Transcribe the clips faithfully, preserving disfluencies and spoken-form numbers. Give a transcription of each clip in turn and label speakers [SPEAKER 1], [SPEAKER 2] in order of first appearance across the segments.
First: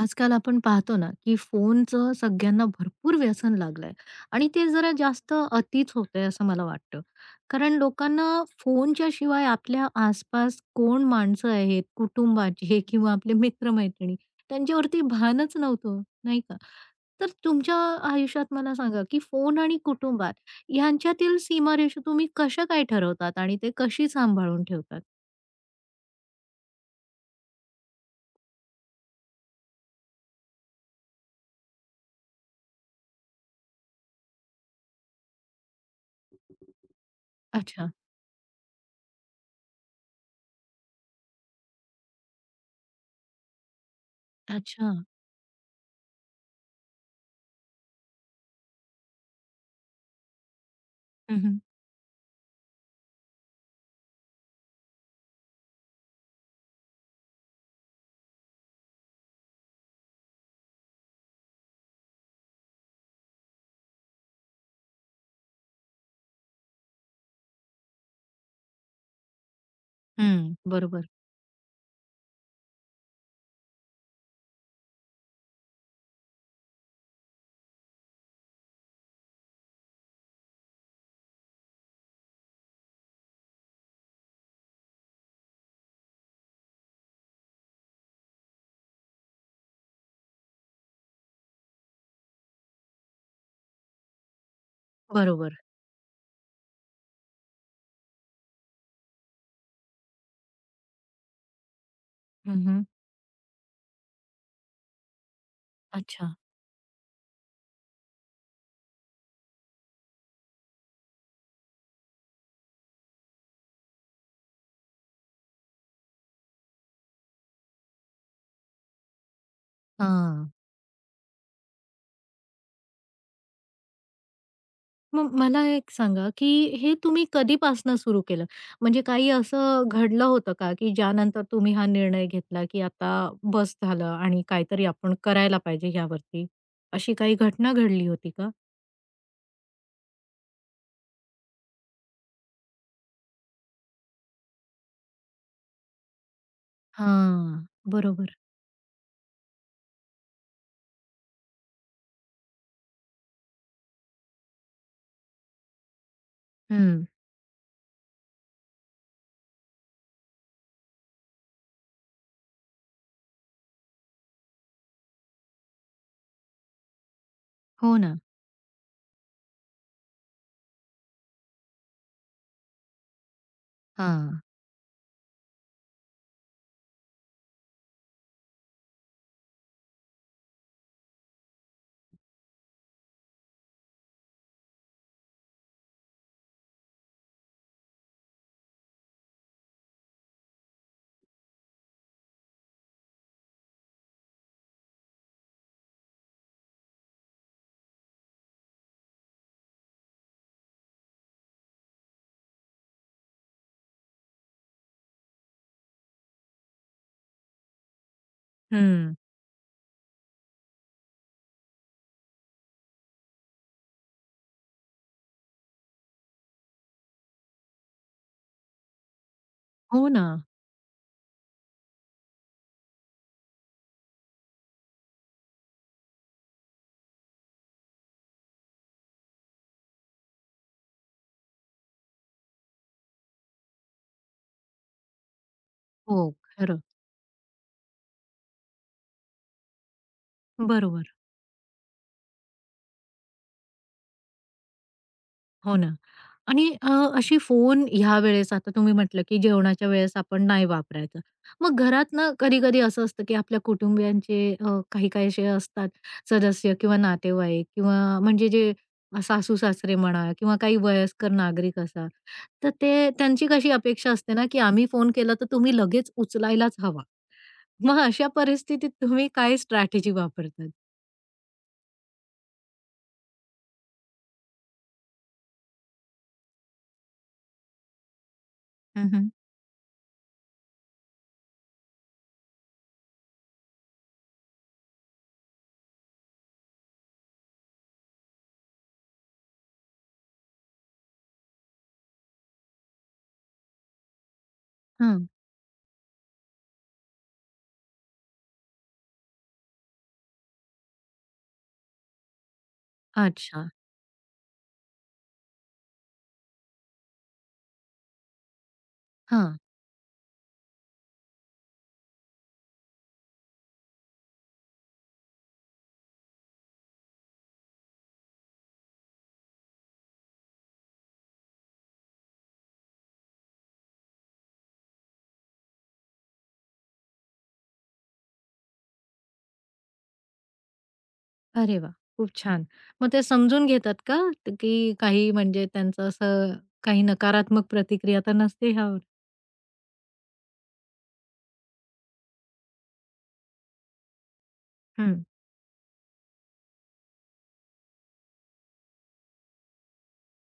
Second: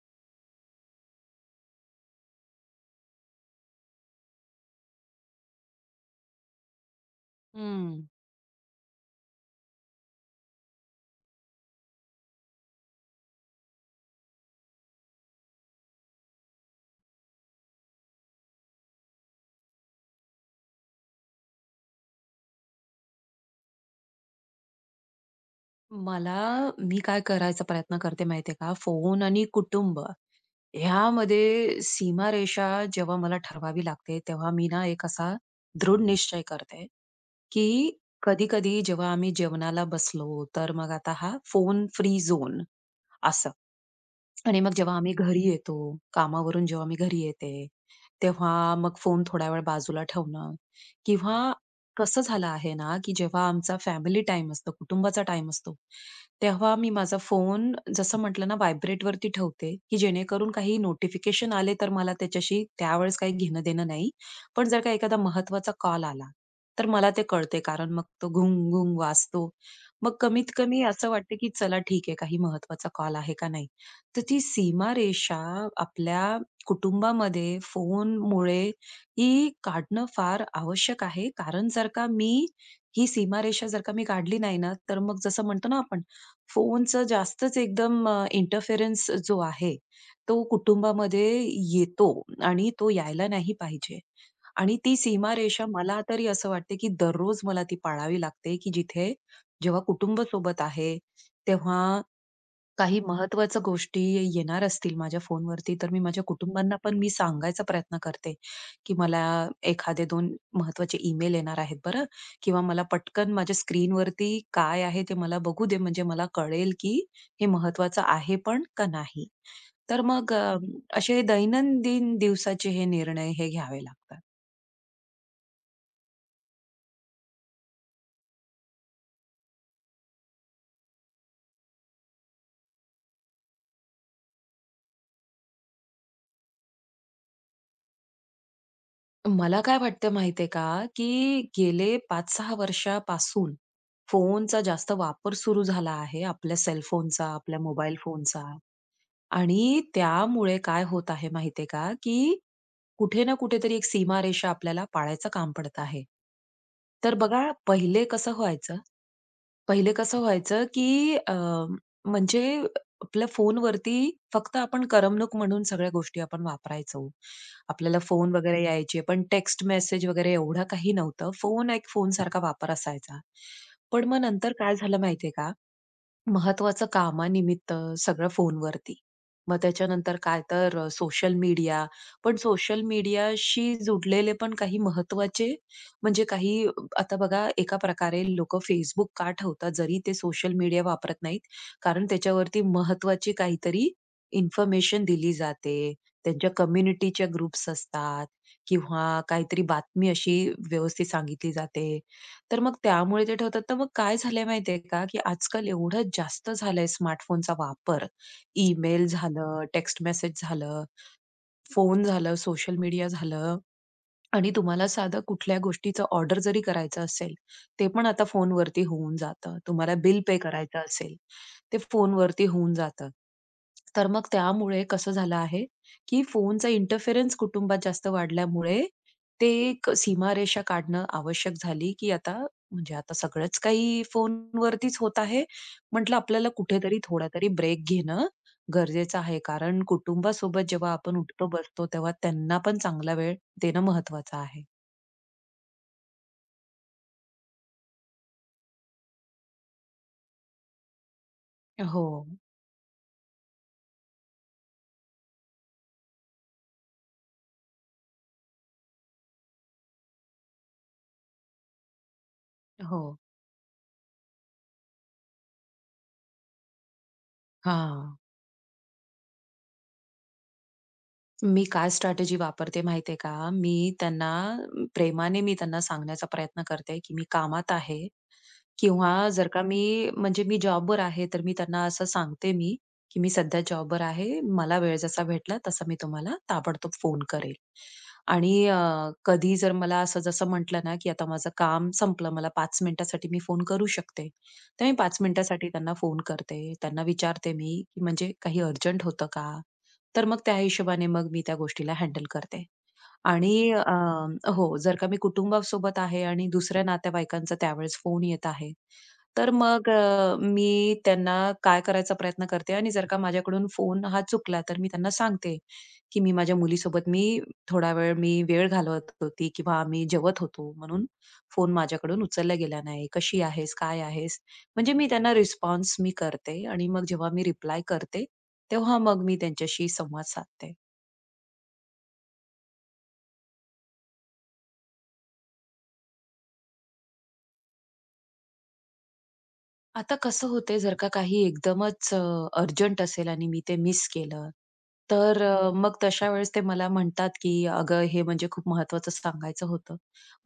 [SPEAKER 1] आजकाल आपण पाहतो ना, की फोनचं सगळ्यांना भरपूर व्यसन लागलंय आणि ते जरा जास्त अतिच होतंय असं मला वाटतं. कारण
[SPEAKER 2] हं.
[SPEAKER 1] लोकांना फोनच्या शिवाय आपल्या आसपास कोण माणसं आहेत, कुटुंबाचे किंवा आपले मित्र-मैत्रिणी त्यांच्यावरती भानच नव्हतं, नाही का? तर तुमच्या आयुष्यात मला सांगा, की फोन आणि कुटुंबात यांच्यातील सीमारेषा तुम्ही कशा काय ठरवतात आणि ते कशी सांभाळून ठेवतात?
[SPEAKER 2] मला मी काय करायचा प्रयत्न करते माहितीये का? फोन आणि कुटुंब ह्यामध्ये सीमारेषा जेव्हा मला ठरवावी लागते, तेव्हा मी ना एक असा दृढ निश्चय करते, की
[SPEAKER 1] अच्छा,
[SPEAKER 2] कधी-कधी जेव्हा आम्ही जेवणाला बसलो, तर मग आता हा फोन फ्री झोन असं. आणि मग
[SPEAKER 1] अच्छा.
[SPEAKER 2] जेव्हा आम्ही घरी येतो, कामावरून जेव्हा मी घरी येते, तेव्हा मग फोन थोडा वेळ बाजूला ठेवणं
[SPEAKER 1] हं,
[SPEAKER 2] किंवा
[SPEAKER 1] हं.
[SPEAKER 2] कसं झालं आहे ना, की जेव्हा आमचा फॅमिली टाईम असतो, कुटुंबाचा टाईम असतो, तेव्हा मी माझा फोन जसं म्हटलं ना व्हायब्रेटवरती ठेवते, की जेणेकरून काही नोटिफिकेशन आले तर मला त्याच्याशी त्यावेळेस काही घेणं-देणं नाही. पण जर का एखादा महत्त्वाचा कॉल आला, तर मला ते कळते कारण मग तो घुंग-घुंग वाजतो. मग कमीत कमी
[SPEAKER 1] बरोबर,
[SPEAKER 2] असं वाटतं, की चला ठीक आहे काही महत्त्वाचा कॉल आहे का नाही? तर ती सीमारेषा आपल्या कुटुंबामध्ये फोनमुळे ही काढणं फार आवश्यक आहे. कारण जर का मी ही सीमारेषा जर का मी काढली नाही ना, तर मग जसं म्हणतो ना आपण फोनचं जास्तच एकदम अ, इंटरफेरन्स जो आहे, तो कुटुंबामध्ये येतो आणि तो यायला नाही पाहिजे. आणि ती
[SPEAKER 1] बरोबर.
[SPEAKER 2] सीमारेषा मला तरी असं वाटते, की दररोज मला ती पाळावी लागते, की जिथे जेव्हा कुटुंब सोबत आहे, तेव्हा काही महत्त्वाच्या गोष्टी येणार असतील माझ्या फोनवरती, तर मी माझ्या
[SPEAKER 1] अच्छा.
[SPEAKER 2] कुटुंबांना पण मी सांगायचा प्रयत्न करते, की मला एखादे दोन महत्त्वाचे ईमेल येणार आहेत बरं किंवा मला पटकन माझ्या स्क्रीनवरती काय आहे ते मला बघू दे, म्हणजे मला कळेल की हे महत्त्वाचं आहे पण का नाही. तर मग
[SPEAKER 1] हां.
[SPEAKER 2] अ, असे दैनंदिन दिवसाचे हे निर्णय हे घ्यावे लागतात.
[SPEAKER 1] मग मला एक सांगा, की हे तुम्ही कधीपासनं सुरू केलं? म्हणजे काही असं घडलं होतं का, की ज्यानंतर तुम्ही हा निर्णय घेतला, की आता बस झालं आणि काहीतरी आपण करायला पाहिजे ह्यावरती? अशी काही घटना घडली होती का?
[SPEAKER 2] मला काय वाटतं माहितीये का, की गेले पाच सहा वर्षापासून फोनचा जास्त वापर सुरू झाला आहे. आपल्या सेल फोनचा, आपल्या
[SPEAKER 1] हां.
[SPEAKER 2] मोबाईल
[SPEAKER 1] बरोबर.
[SPEAKER 2] फोनचा आणि त्यामुळे काय होत आहे माहितीये का, की कुठे ना कुठेतरी एक सीमारेषा आपल्याला पाळायचं काम पडत आहे.
[SPEAKER 1] हं.
[SPEAKER 2] तर बघा, पहिले कसं व्हायचं पहिले कसं व्हायचं, की अ, म्हणजे आपल्या फोनवरती फक्त आपण करमणूक म्हणून सगळ्या गोष्टी आपण वापरायचो.
[SPEAKER 1] हो
[SPEAKER 2] आपल्याला
[SPEAKER 1] ना.
[SPEAKER 2] फोन वगैरे यायचे, पण टेक्स्ट मेसेज वगैरे एवढं काही नव्हतं. फोन एक फोनसारखा वापर असायचा. पण मग
[SPEAKER 1] हां.
[SPEAKER 2] नंतर काय झालं माहितीये का? महत्वाचं कामानिमित्त सगळं फोनवरती. मग त्याच्यानंतर काय तर अ, सोशल मीडिया. पण सोशल मीडियाशी जुडलेले पण काही महत्वाचे म्हणजे काही अ, आता बघा एका प्रकारे लोकं Facebook का ठेवतात जरी ते सोशल मीडिया वापरत नाहीत. कारण त्याच्यावरती महत्वाची काहीतरी इन्फॉर्मेशन दिली जाते. त्यांच्या कम्युनिटीच्या ग्रुप्स असतात किंवा काहीतरी बातमी अशी व्यवस्थित सांगितली जाते. तर मग त्यामुळे ते ठेवतात. तर मग काय झालंय माहितीये का, की आजकाल एवढं जास्त झालंय स्मार्टफोनचा वापर. ईमेल
[SPEAKER 1] हं.
[SPEAKER 2] झालं, टेक्स्ट मेसेज झालं, फोन झालं, सोशल मीडिया झालं. आणि तुम्हाला साधं कुठल्या गोष्टीचं ऑर्डर जरी करायचं असेल, ते पण आता फोनवरती होऊन जातं. तुम्हाला
[SPEAKER 1] हो
[SPEAKER 2] बिल
[SPEAKER 1] ना.
[SPEAKER 2] पे करायचं असेल, ते फोनवरती होऊन जातं. तर मग त्यामुळे कसं झालं आहे, की फोनचा इंटरफेरन्स कुटुंबात जास्त वाढल्यामुळे ते एक सीमारेषा काढणं आवश्यक झाली, की आता म्हणजे आता सगळंच काही फोनवरतीच होत आहे. म्हटलं
[SPEAKER 1] हो,
[SPEAKER 2] आपल्याला
[SPEAKER 1] खरं.
[SPEAKER 2] कुठेतरी थोडा तरी ब्रेक घेणं गरजेचं आहे. कारण कुटुंबासोबत जेव्हा
[SPEAKER 1] बरोबर.
[SPEAKER 2] आपण उठतो, बसतो, तेव्हा त्यांना पण चांगला वेळ देणं महत्वाचं आहे.
[SPEAKER 1] हो ना. आणि अ, अशी फोन ह्या वेळेस आता तुम्ही म्हटलं, की जेवणाच्या वेळेस आपण नाही वापरायचं. मग घरात
[SPEAKER 2] हो,
[SPEAKER 1] ना कधी-कधी असं असतं, की आपल्या कुटुंबियांचे अ, काही-काही असे असतात सदस्य किंवा नातेवाईक किंवा म्हणजे जे सासू-सासरे म्हणा किंवा काही वयस्कर नागरिक असा, तर
[SPEAKER 2] हो.
[SPEAKER 1] ते त्यांची कशी अपेक्षा असते ना, की आम्ही फोन केला तर तुम्ही लगेच उचलायलाच हवा. मग
[SPEAKER 2] हां.
[SPEAKER 1] अशा परिस्थितीत तुम्ही काय स्ट्रॅटेजी वापरतात?
[SPEAKER 2] मी काय स्ट्रॅटेजी वापरते माहितीये का? मी त्यांना अ, प्रेमाने मी त्यांना सांगण्याचा प्रयत्न करते, की मी कामात आहे
[SPEAKER 1] हं,
[SPEAKER 2] किंवा
[SPEAKER 1] हं.
[SPEAKER 2] जर का मी म्हणजे मी जॉबवर आहे, तर मी त्यांना असं सांगते मी, की "मी सध्या जॉबवर आहे. मला वेळ जसा भेटला तसा मी तुम्हाला ताबडतोब फोन करेल." आणि अ, कधी जर मला असं जसं म्हटलं ना, की आता माझं काम संपलं, मला पाच मिनिटासाठी मी फोन करू शकते. तर मी पाच मिनिटासाठी त्यांना फोन करते. त्यांना विचारते मी, की "म्हणजे काही अर्जंट होतं का?" तर मग त्या हिशोबाने मग मी त्या गोष्टीला हँडल करते. आणि
[SPEAKER 1] अच्छा.
[SPEAKER 2] अ, हो, जर का मी कुटुंबासोबत आहे आणि दुसऱ्या नातेवाईकांचा त्यावेळेस फोन येत आहे, तर
[SPEAKER 1] हां.
[SPEAKER 2] मग अ, मी त्यांना काय करायचा प्रयत्न करते आणि जर का माझ्याकडून फोन हा चुकला, तर मी त्यांना सांगते, की "मी माझ्या मुलीसोबत मी थोडा वेळ मी वेळ घालवत होती किंवा आम्ही जेवत होतो, म्हणून फोन माझ्याकडून उचलला गेला नाही. कशी आहेस? काय आहेस?" म्हणजे मी त्यांना रिस्पॉन्स मी करते आणि मग जेव्हा मी रिप्लाय करते, तेव्हा मग मी त्यांच्याशी संवाद साधते.
[SPEAKER 1] अरे वा, खूप छान. मग ते समजून घेतात का, त- की काही म्हणजे त्यांचं असं काही नकारात्मक प्रतिक्रिया तर नसते ह्यावर?
[SPEAKER 2] आता कसं होतंय जर का काही एकदमच अ, अर्जंट असेल आणि मी ते मिस केलं,
[SPEAKER 1] हं.
[SPEAKER 2] तर अ, मग तशा वेळेस ते मला म्हणतात, की "अगं, हे म्हणजे खूप महत्त्वाचं सांगायचं होतं."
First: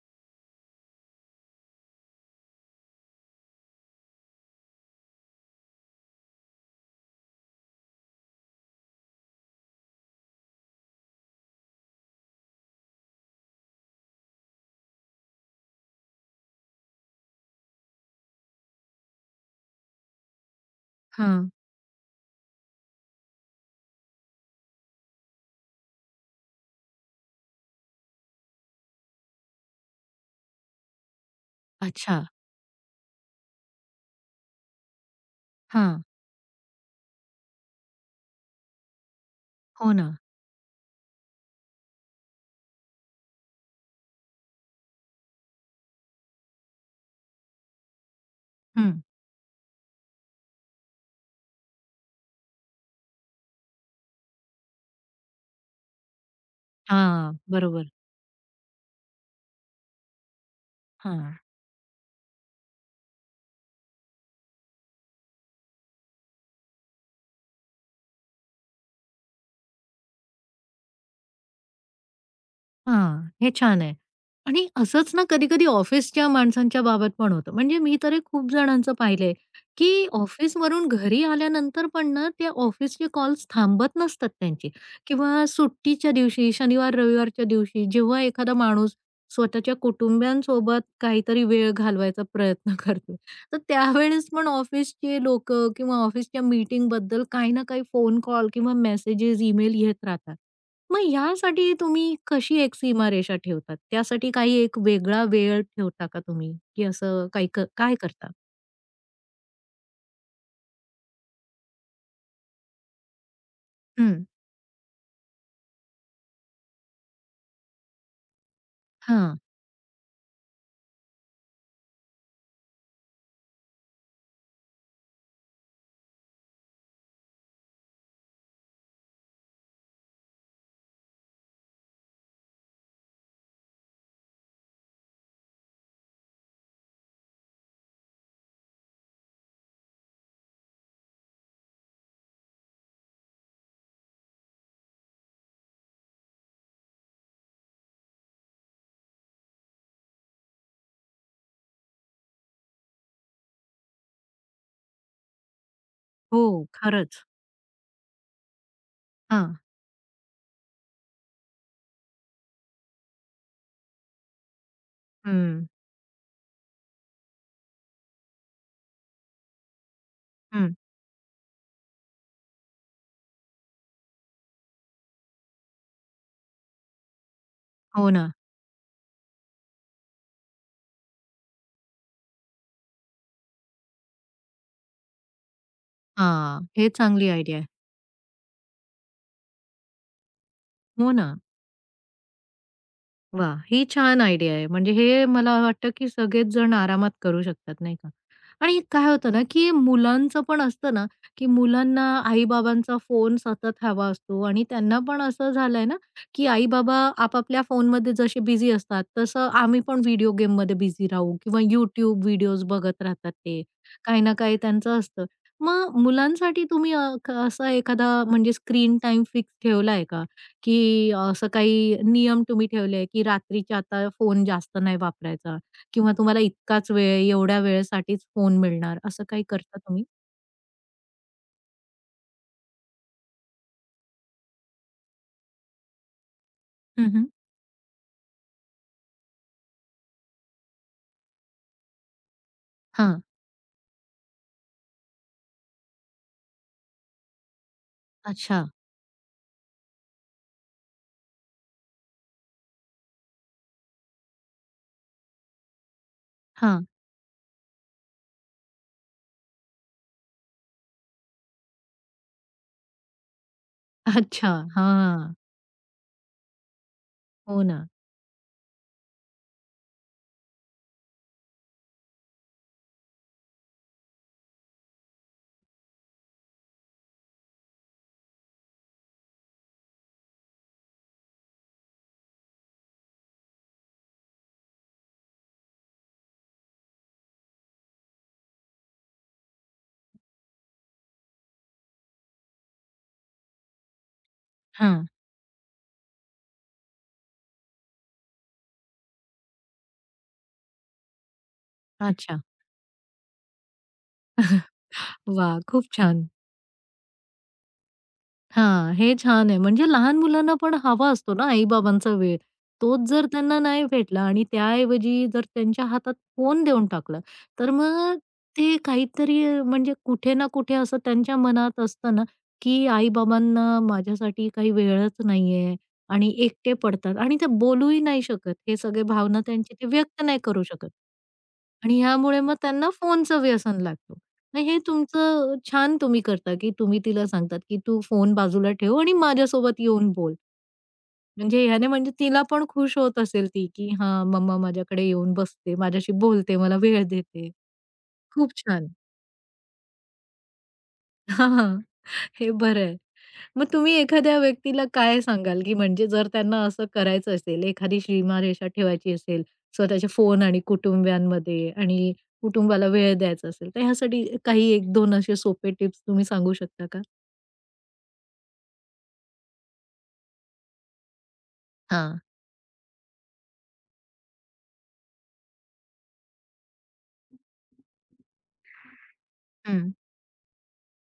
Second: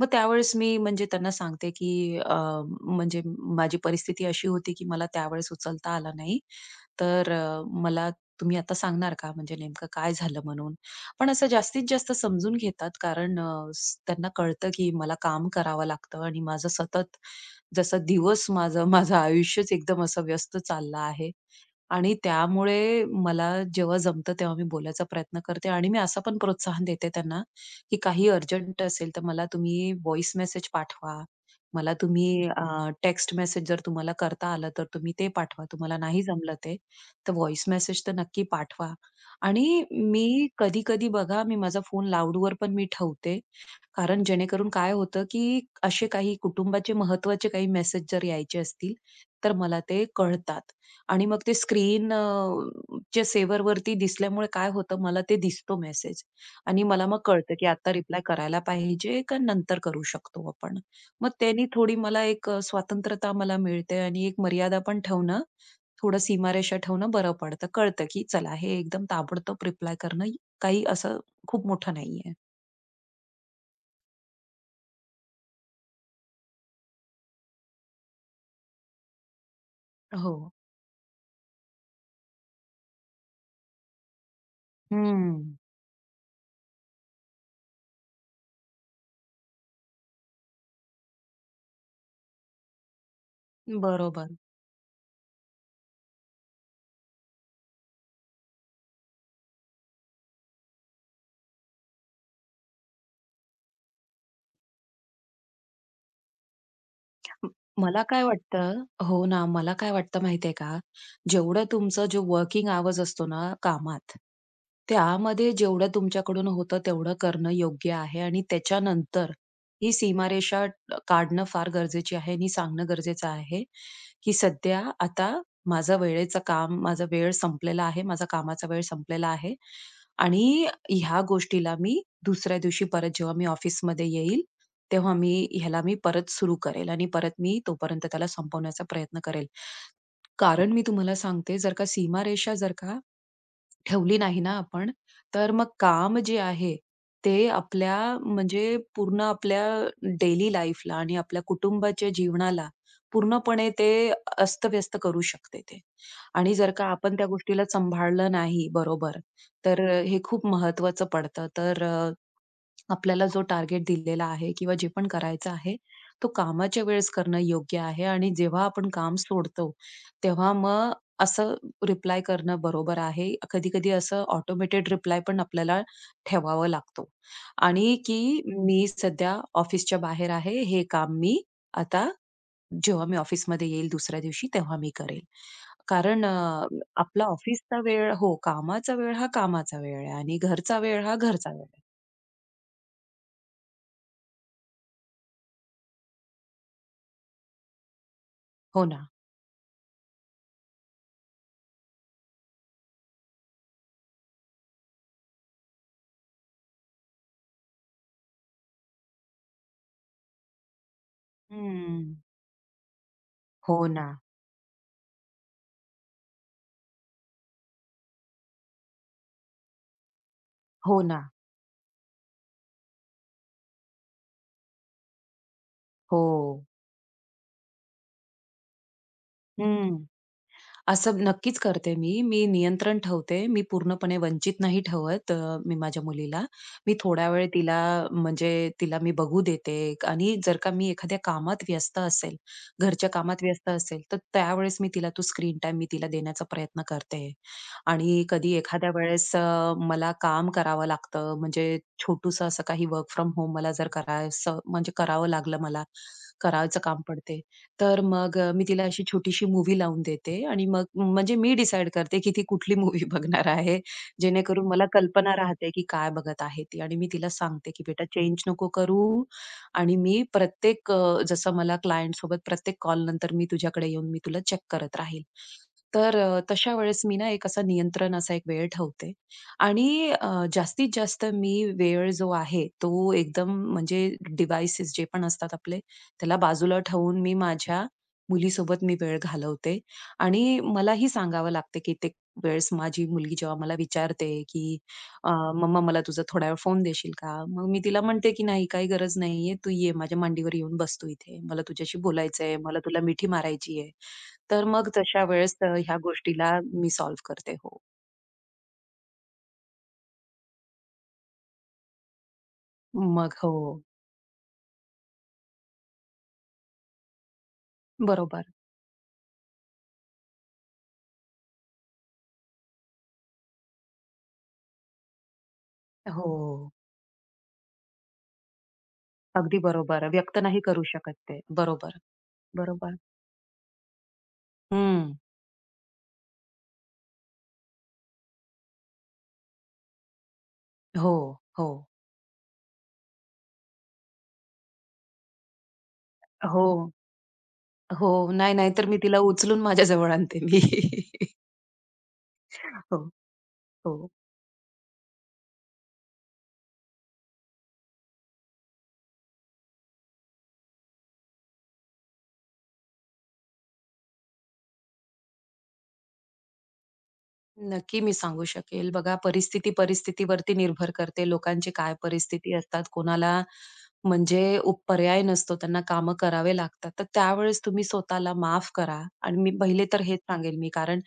[SPEAKER 2] मग त्यावेळेस मी म्हणजे त्यांना सांगते, की अ, म्हणजे माझी परिस्थिती अशी होती, की मला त्यावेळेस उचलता आला नाही. तर अ, मला तुम्ही आता सांगणार का? म्हणजे नेमकं काय झालं म्हणून? पण असं जास्तीत जास्त समजून घेतात कारण अ, स- त्यांना कळतं, की मला काम करावं लागतं आणि माझं सतत जसा दिवस माझा माझं आयुष्यच एकदम असं व्यस्त चाललं आहे.
[SPEAKER 1] हां.
[SPEAKER 2] आणि त्यामुळे मला जेव्हा जमतं तेव्हा मी बोलायचा प्रयत्न करते आणि मी असं पण प्रोत्साहन देते त्यांना, की काही अर्जंट असेल तर मला तुम्ही व्हॉइस मेसेज पाठवा. मला
[SPEAKER 1] अच्छा.
[SPEAKER 2] तुम्ही टेक्स्ट मेसेज जर तुम्हाला करता आलं तर तुम्ही ते पाठवा. तुम्हाला
[SPEAKER 1] हां.
[SPEAKER 2] नाही जमलं ते, तर व्हॉइस मेसेज तर नक्की पाठवा. आणि
[SPEAKER 1] हो ना.
[SPEAKER 2] मी कधी-कधी बघा मी माझा फोन लाऊडवर पण मी ठेवते कारण जेणेकरून काय होतं, की असे काही कुटुंबाचे महत्त्वाचे काही मेसेज जर यायचे
[SPEAKER 1] हं.
[SPEAKER 2] असतील, तर मला ते कळतात. आणि मग ते स्क्रीन अ, च्या सेव्हरवरती दिसल्यामुळे काय होतं, मला ते दिसतो मेसेज आणि मला मग
[SPEAKER 1] हां.
[SPEAKER 2] कळतं, की
[SPEAKER 1] बरोबर.
[SPEAKER 2] आता रिप्लाय करायला पाहिजे का नंतर करू शकतो आपण. मग
[SPEAKER 1] हां.
[SPEAKER 2] त्यानी थोडी मला एक अ, स्वतंत्रता मला मिळते आणि एक मर्यादा पण ठेवणं, थोडं सीमारेषा ठेवणं बरं पडतं. कळतं, की चला हे एकदम ताबडतोब रिप्लाय करणं काही असं खूप मोठं नाहीये.
[SPEAKER 1] हां, हे छान आहे. आणि असंच ना कधी-कधी ऑफिसच्या माणसांच्या बाबत पण होतं. म्हणजे मी तर हे खूप जणांचं पाहिलंय, की
[SPEAKER 2] हो.
[SPEAKER 1] ऑफिसवरून घरी आल्यानंतर पण ना त्या ऑफिसचे कॉल्स थांबत नसतात त्यांचे किंवा
[SPEAKER 2] हं.
[SPEAKER 1] सुट्टीच्या दिवशी, शनिवार-रविवारच्या दिवशी जेव्हा एखादा माणूस स्वतःच्या कुटुंबियांसोबत काहीतरी वेळ घालवायचा प्रयत्न करतो, तर
[SPEAKER 2] बरोबर.
[SPEAKER 1] त्यावेळेस पण ऑफिसचे लोकं किंवा ऑफिसच्या मीटिंगबद्दल काही ना काही फोन कॉल किंवा मेसेजेस, ईमेल येत राहतात. मग ह्यासाठी तुम्ही कशी एक सीमारेषा ठेवतात? त्यासाठी काही एक वेगळा वेळ ठेवता का तुम्ही? की असं
[SPEAKER 2] म
[SPEAKER 1] काही क काय
[SPEAKER 2] मला काय
[SPEAKER 1] करता?
[SPEAKER 2] वाटतं हो ना, मला काय वाटतं माहितीये का, जेवढं तुमचं जे वर्किंग आवर्स असतो ना
[SPEAKER 1] हं,
[SPEAKER 2] कामात, त्यामध्ये जेवढं तुमच्याकडून होतं तेवढं करणं योग्य आहे आणि त्याच्यानंतर
[SPEAKER 1] हां.
[SPEAKER 2] ही सीमारेषा अ, काढणं फार गरजेची आहे आणि सांगणं गरजेचं आहे, की सध्या आता माझा वेळेचं काम, माझा वेळ संपलेला आहे, माझा कामाचा वेळ संपलेला आहे आणि ह्या गोष्टीला मी दुसऱ्या दिवशी परत जेव्हा मी ऑफिसमध्ये येईल, तेव्हा मी ह्याला मी परत सुरू करेल आणि परत मी तोपर्यंत त्याला संपवण्याचा प्रयत्न करेल. कारण मी तुम्हाला सांगते जर का सीमारेषा जर का ठेवली नाही ना आपण, तर मग काम जे आहे ते आपल्या म्हणजे पूर्ण आपल्या डेली लाईफला आणि आपल्या कुटुंबाच्या जीवनाला पूर्णपणे ते अस्तव्यस्त करू शकते ते.
[SPEAKER 1] हो,
[SPEAKER 2] आणि जर का आपण
[SPEAKER 1] खरंच.
[SPEAKER 2] त्या गोष्टीला सांभाळलं नाही बरोबर,
[SPEAKER 1] हां.
[SPEAKER 2] तर हे खूप महत्वाचं पडतं. तर आपल्याला जो टार्गेट दिलेला आहे किंवा जे पण करायचं
[SPEAKER 1] हं,
[SPEAKER 2] आहे, तो कामाच्या वेळेस करणं योग्य आहे आणि जेव्हा आपण काम सोडतो, तेव्हा
[SPEAKER 1] हं.
[SPEAKER 2] मग असं रिप्लाय करणं बरोबर आहे. कधी-कधी असं ऑटोमेटेड रिप्लाय पण आपल्याला ठेवावा लागतो आणि
[SPEAKER 1] हो
[SPEAKER 2] की
[SPEAKER 1] ना.
[SPEAKER 2] मी सध्या ऑफिसच्या बाहेर आहे. हे काम मी आता जेव्हा मी ऑफिसमध्ये येईल दुसऱ्या दिवशी तेव्हा मी करेल. कारण अ,
[SPEAKER 1] हां, हे
[SPEAKER 2] आपला
[SPEAKER 1] चांगली आयडिया आहे.
[SPEAKER 2] ऑफिसचा वेळ हो, कामाचा वेळ हा कामाचा वेळ आहे आणि घरचा वेळ
[SPEAKER 1] हो
[SPEAKER 2] हा
[SPEAKER 1] ना.
[SPEAKER 2] घरचा वेळ आहे.
[SPEAKER 1] वा, ही छान आयडिया आहे. म्हणजे हे मला वाटतं, की सगळेच जण आरामात करू शकतात, नाही का? आणि
[SPEAKER 2] हो ना.
[SPEAKER 1] काय होतं ना, की मुलांचं पण असतं ना, की मुलांना आई-बाबांचा फोन सतत हवा असतो आणि त्यांना पण असं झालंय ना, की आई-बाबा आपापल्या फोनमध्ये जसे बिझी असतात, तसं आम्ही पण व्हिडिओ गेममध्ये बिझी राहू किंवा
[SPEAKER 2] हं.
[SPEAKER 1] YouTube व्हिडिओज बघत राहतात ते.
[SPEAKER 2] हो ना.
[SPEAKER 1] काही ना काही त्यांचं असतं. मग मुलांसाठी तुम्ही अ, क असा एखादा म्हणजे स्क्रीन टाईम फिक्स ठेवला का?
[SPEAKER 2] हो
[SPEAKER 1] की
[SPEAKER 2] ना.
[SPEAKER 1] असं काही नियम तुम्ही ठेवले की रात्रीच्या आता फोन जास्त नाही वापरायचा किंवा
[SPEAKER 2] हो.
[SPEAKER 1] तुम्हाला इतकाच वेळ, एवढ्या वेळेसाठीच फोन मिळणार, असं काही करता
[SPEAKER 2] हं.
[SPEAKER 1] तुम्ही?
[SPEAKER 2] असं नक्कीच करते मी. मी नियंत्रण ठेवते. मी पूर्णपणे वंचित नाही ठेवत अ, मी माझ्या मुलीला. मी
[SPEAKER 1] हं, हं.
[SPEAKER 2] थोडा वेळ तिला म्हणजे तिला मी बघू देते आणि जर का मी एखाद्या कामात व्यस्त असेल, घरच्या
[SPEAKER 1] हां.
[SPEAKER 2] कामात व्यस्त असेल, तर त्यावेळेस मी तिला तो स्क्रीन टाइम मी तिला देण्याचा प्रयत्न करते. आणि कधी
[SPEAKER 1] अच्छा.
[SPEAKER 2] एखाद्या वेळेस अ, मला काम करावं लागतं म्हणजे छोटूसं असं काही वर्क फ्रॉम होम मला जर करायचं म्हणजे करावं लागलं मला, करायचं
[SPEAKER 1] हां.
[SPEAKER 2] काम पडते. तर मग अ, मी तिला अशी छोटीशी मूव्ही लावून देते आणि मग म्हणजे मी डिसाईड करते की ती कुठली मूव्ही बघणार आहे,
[SPEAKER 1] अच्छा.
[SPEAKER 2] जेणेकरून मला कल्पना
[SPEAKER 1] हां.
[SPEAKER 2] राहते की काय बघत आहे ती आणि मी तिला
[SPEAKER 1] हो
[SPEAKER 2] सांगते की
[SPEAKER 1] ना.
[SPEAKER 2] "बेटा चेंज नको करू आणि मी प्रत्येक अ, जसं मला क्लायंटसोबत प्रत्येक कॉलनंतर मी तुझ्याकडे येऊन मी तुला चेक करत राहील." तर अ, तशा वेळेस मी ना एक असा नियंत्रण असा एक वेळ ठेवते आणि अ, जास्तीत जास्त मी वेळ जो आहे तो एकदम म्हणजे डिव्हाइसेस जे पण असतात आपले त्याला बाजूला ठेवून मी माझ्या मुलीसोबत मी वेळ घालवते. आणि मलाही सांगावं लागते कित्येक वेळेस माझी मुलगी जेव्हा मला विचारते, की
[SPEAKER 1] हां.
[SPEAKER 2] अ, "मम्मा मला तुझा थोडा वेळ फोन देशील का?" मग मी तिला म्हणते, की "नाही, काही गरज नाहीये. तू ये माझ्या मांडीवर येऊन बस तू इथे. मला तुझ्याशी
[SPEAKER 1] अच्छा.
[SPEAKER 2] बोलायचंय. मला तुला मिठी मारायची आहे." तर मग तशा वेळेस
[SPEAKER 1] वाह!
[SPEAKER 2] अ,
[SPEAKER 1] खूप
[SPEAKER 2] ह्या
[SPEAKER 1] छान.
[SPEAKER 2] गोष्टीला मी सॉल्व्ह करते. हो.
[SPEAKER 1] हां, हे छान आहे. म्हणजे लहान मुलांना पण हवा असतो ना आई-बाबांचा वेळ. तोच जर
[SPEAKER 2] मग
[SPEAKER 1] त्यांना
[SPEAKER 2] हो.
[SPEAKER 1] नाही भेटला आणि त्याऐवजी जर त्यांच्या हातात फोन देऊन टाकला, तर मग
[SPEAKER 2] बरोबर.
[SPEAKER 1] ते काहीतरी अ, म्हणजे कुठे ना कुठे असं त्यांच्या मनात असतं ना, की आई-बाबांना माझ्यासाठी काही वेळच नाहीये आणि
[SPEAKER 2] हो.
[SPEAKER 1] एकटे पडतात आणि ते बोलूही नाही शकत. हे सगळे भावना
[SPEAKER 2] अगदी
[SPEAKER 1] त्यांची ते
[SPEAKER 2] बरोबर.
[SPEAKER 1] व्यक्त नाही
[SPEAKER 2] व्यक्त नाही
[SPEAKER 1] करू
[SPEAKER 2] करू
[SPEAKER 1] शकत.
[SPEAKER 2] शकत ते.
[SPEAKER 1] आणि
[SPEAKER 2] बरोबर.
[SPEAKER 1] ह्यामुळे मग त्यांना
[SPEAKER 2] बरोबर.
[SPEAKER 1] फोनचं व्यसन लागतं. नाही, हे
[SPEAKER 2] हं.
[SPEAKER 1] तुमचं छान तुम्ही करता, की तुम्ही तिला सांगतात, की "तू फोन बाजूला ठेव आणि माझ्यासोबत येऊन बोल."
[SPEAKER 2] हो,
[SPEAKER 1] म्हणजे
[SPEAKER 2] हो.
[SPEAKER 1] ह्याने म्हणजे तिला पण खुश होत असेल ती, की "हां, मम्मा माझ्याकडे येऊन बसते, माझ्याशी बोलते, मला
[SPEAKER 2] हो,
[SPEAKER 1] वेळ देते."
[SPEAKER 2] हो.
[SPEAKER 1] खूप
[SPEAKER 2] नाही, नाही तर
[SPEAKER 1] छान.
[SPEAKER 2] मी तिला उचलून माझ्याजवळ आणते मी.
[SPEAKER 1] हां, हां. हे बरं आहे.
[SPEAKER 2] हो,
[SPEAKER 1] मग तुम्ही
[SPEAKER 2] हो.
[SPEAKER 1] एखाद्या व्यक्तीला काय सांगाल, की म्हणजे जर त्यांना असं करायचं असेल, एखादी सीमारेषा ठेवायची असेल, स्वतःच्या फोन आणि कुटुंबियांमध्ये आणि कुटुंबाला वेळ द्यायचा असेल, तर ह्यासाठी काही एक दोन असे सोपे टिप्स तुम्ही सांगू शकता का?
[SPEAKER 2] नक्की मी सांगू शकेल. बघा परिस्थिती परिस्थितीवरती निर्भर करते. लोकांची काय
[SPEAKER 1] हां.
[SPEAKER 2] परिस्थिती असतात, कोणाला म्हणजे उप पर्याय नसतो, त्यांना कामं करावे लागतात. तर त्यावेळेस तुम्ही स्वतःला माफ करा आणि मी पहिले
[SPEAKER 1] हं.
[SPEAKER 2] तर हेच सांगेल मी. कारण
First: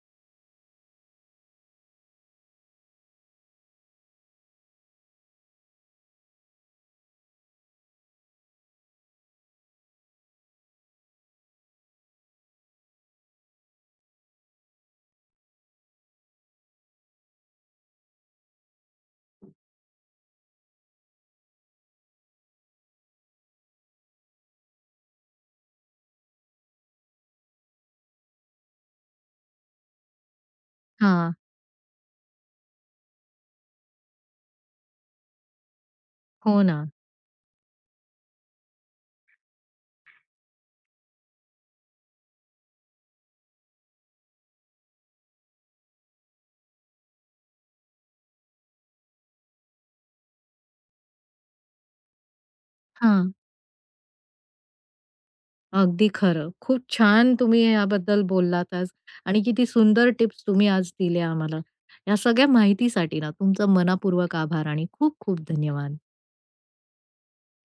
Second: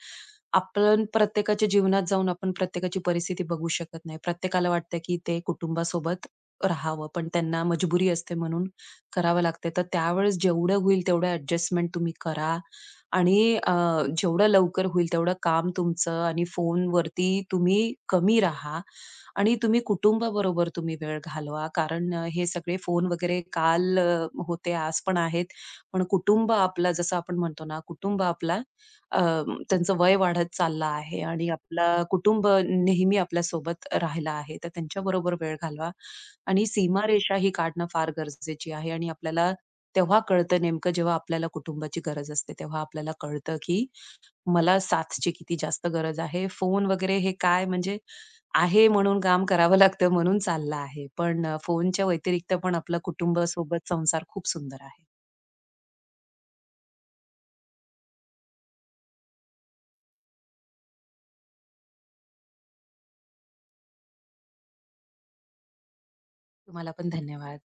[SPEAKER 2] आपण प्रत्येकाच्या जीवनात जाऊन आपण प्रत्येकाची परिस्थिती बघू शकत नाही. प्रत्येकाला वाटतं, की ते कुटुंबासोबत राहावं, पण त्यांना मजबुरी असते म्हणून करावं लागते. तर त्यावेळेस जेवढं होईल तेवढं ॲडजस्टमेंट तुम्ही करा आणि अ, जेवढं लवकर होईल तेवढं काम तुमचं आणि फोनवरती तुम्ही कमी राहा आणि तुम्ही कुटुंबाबरोबर तुम्ही वेळ घालवा. कारण अ, हे सगळे फोन वगैरे काल अ, होते, आज पण आहेत. पण कुटुंब आपलं जसं आपण म्हणतो ना, कुटुंब आपला अ, त्यांचं वय वाढत चाललं आहे
[SPEAKER 1] हां.
[SPEAKER 2] आणि आपलं कुटुंब नेहमी आपल्यासोबत राहिला आहे. तर त्यांच्याबरोबर वेळ घालवा
[SPEAKER 1] हो
[SPEAKER 2] आणि
[SPEAKER 1] ना.
[SPEAKER 2] सीमारेषा ही काढणं फार गरजेची आहे आणि आपल्याला तेव्हा कळतं नेमकं जेव्हा आपल्याला कुटुंबाची गरज असते, तेव्हा आपल्याला कळतं की मला साथची किती जास्त गरज आहे. फोन वगैरे हे काय म्हणजे आहे म्हणून काम करावं लागतं म्हणून चाललं आहे. पण अ, फोनच्या व्यतिरिक्त पण आपलं
[SPEAKER 1] हां.
[SPEAKER 2] कुटुंबासोबत संसार खूप सुंदर आहे.
[SPEAKER 1] अगदी खरं. खूप छान तुम्ही याबद्दल बोललात आज आणि किती सुंदर टिप्स तुम्ही आज दिल्या आम्हाला. या सगळ्या माहितीसाठी ना तुमचा मनापूर्वक आभार आणि खूप खूप धन्यवाद.
[SPEAKER 2] तुम्हाला पण धन्यवाद.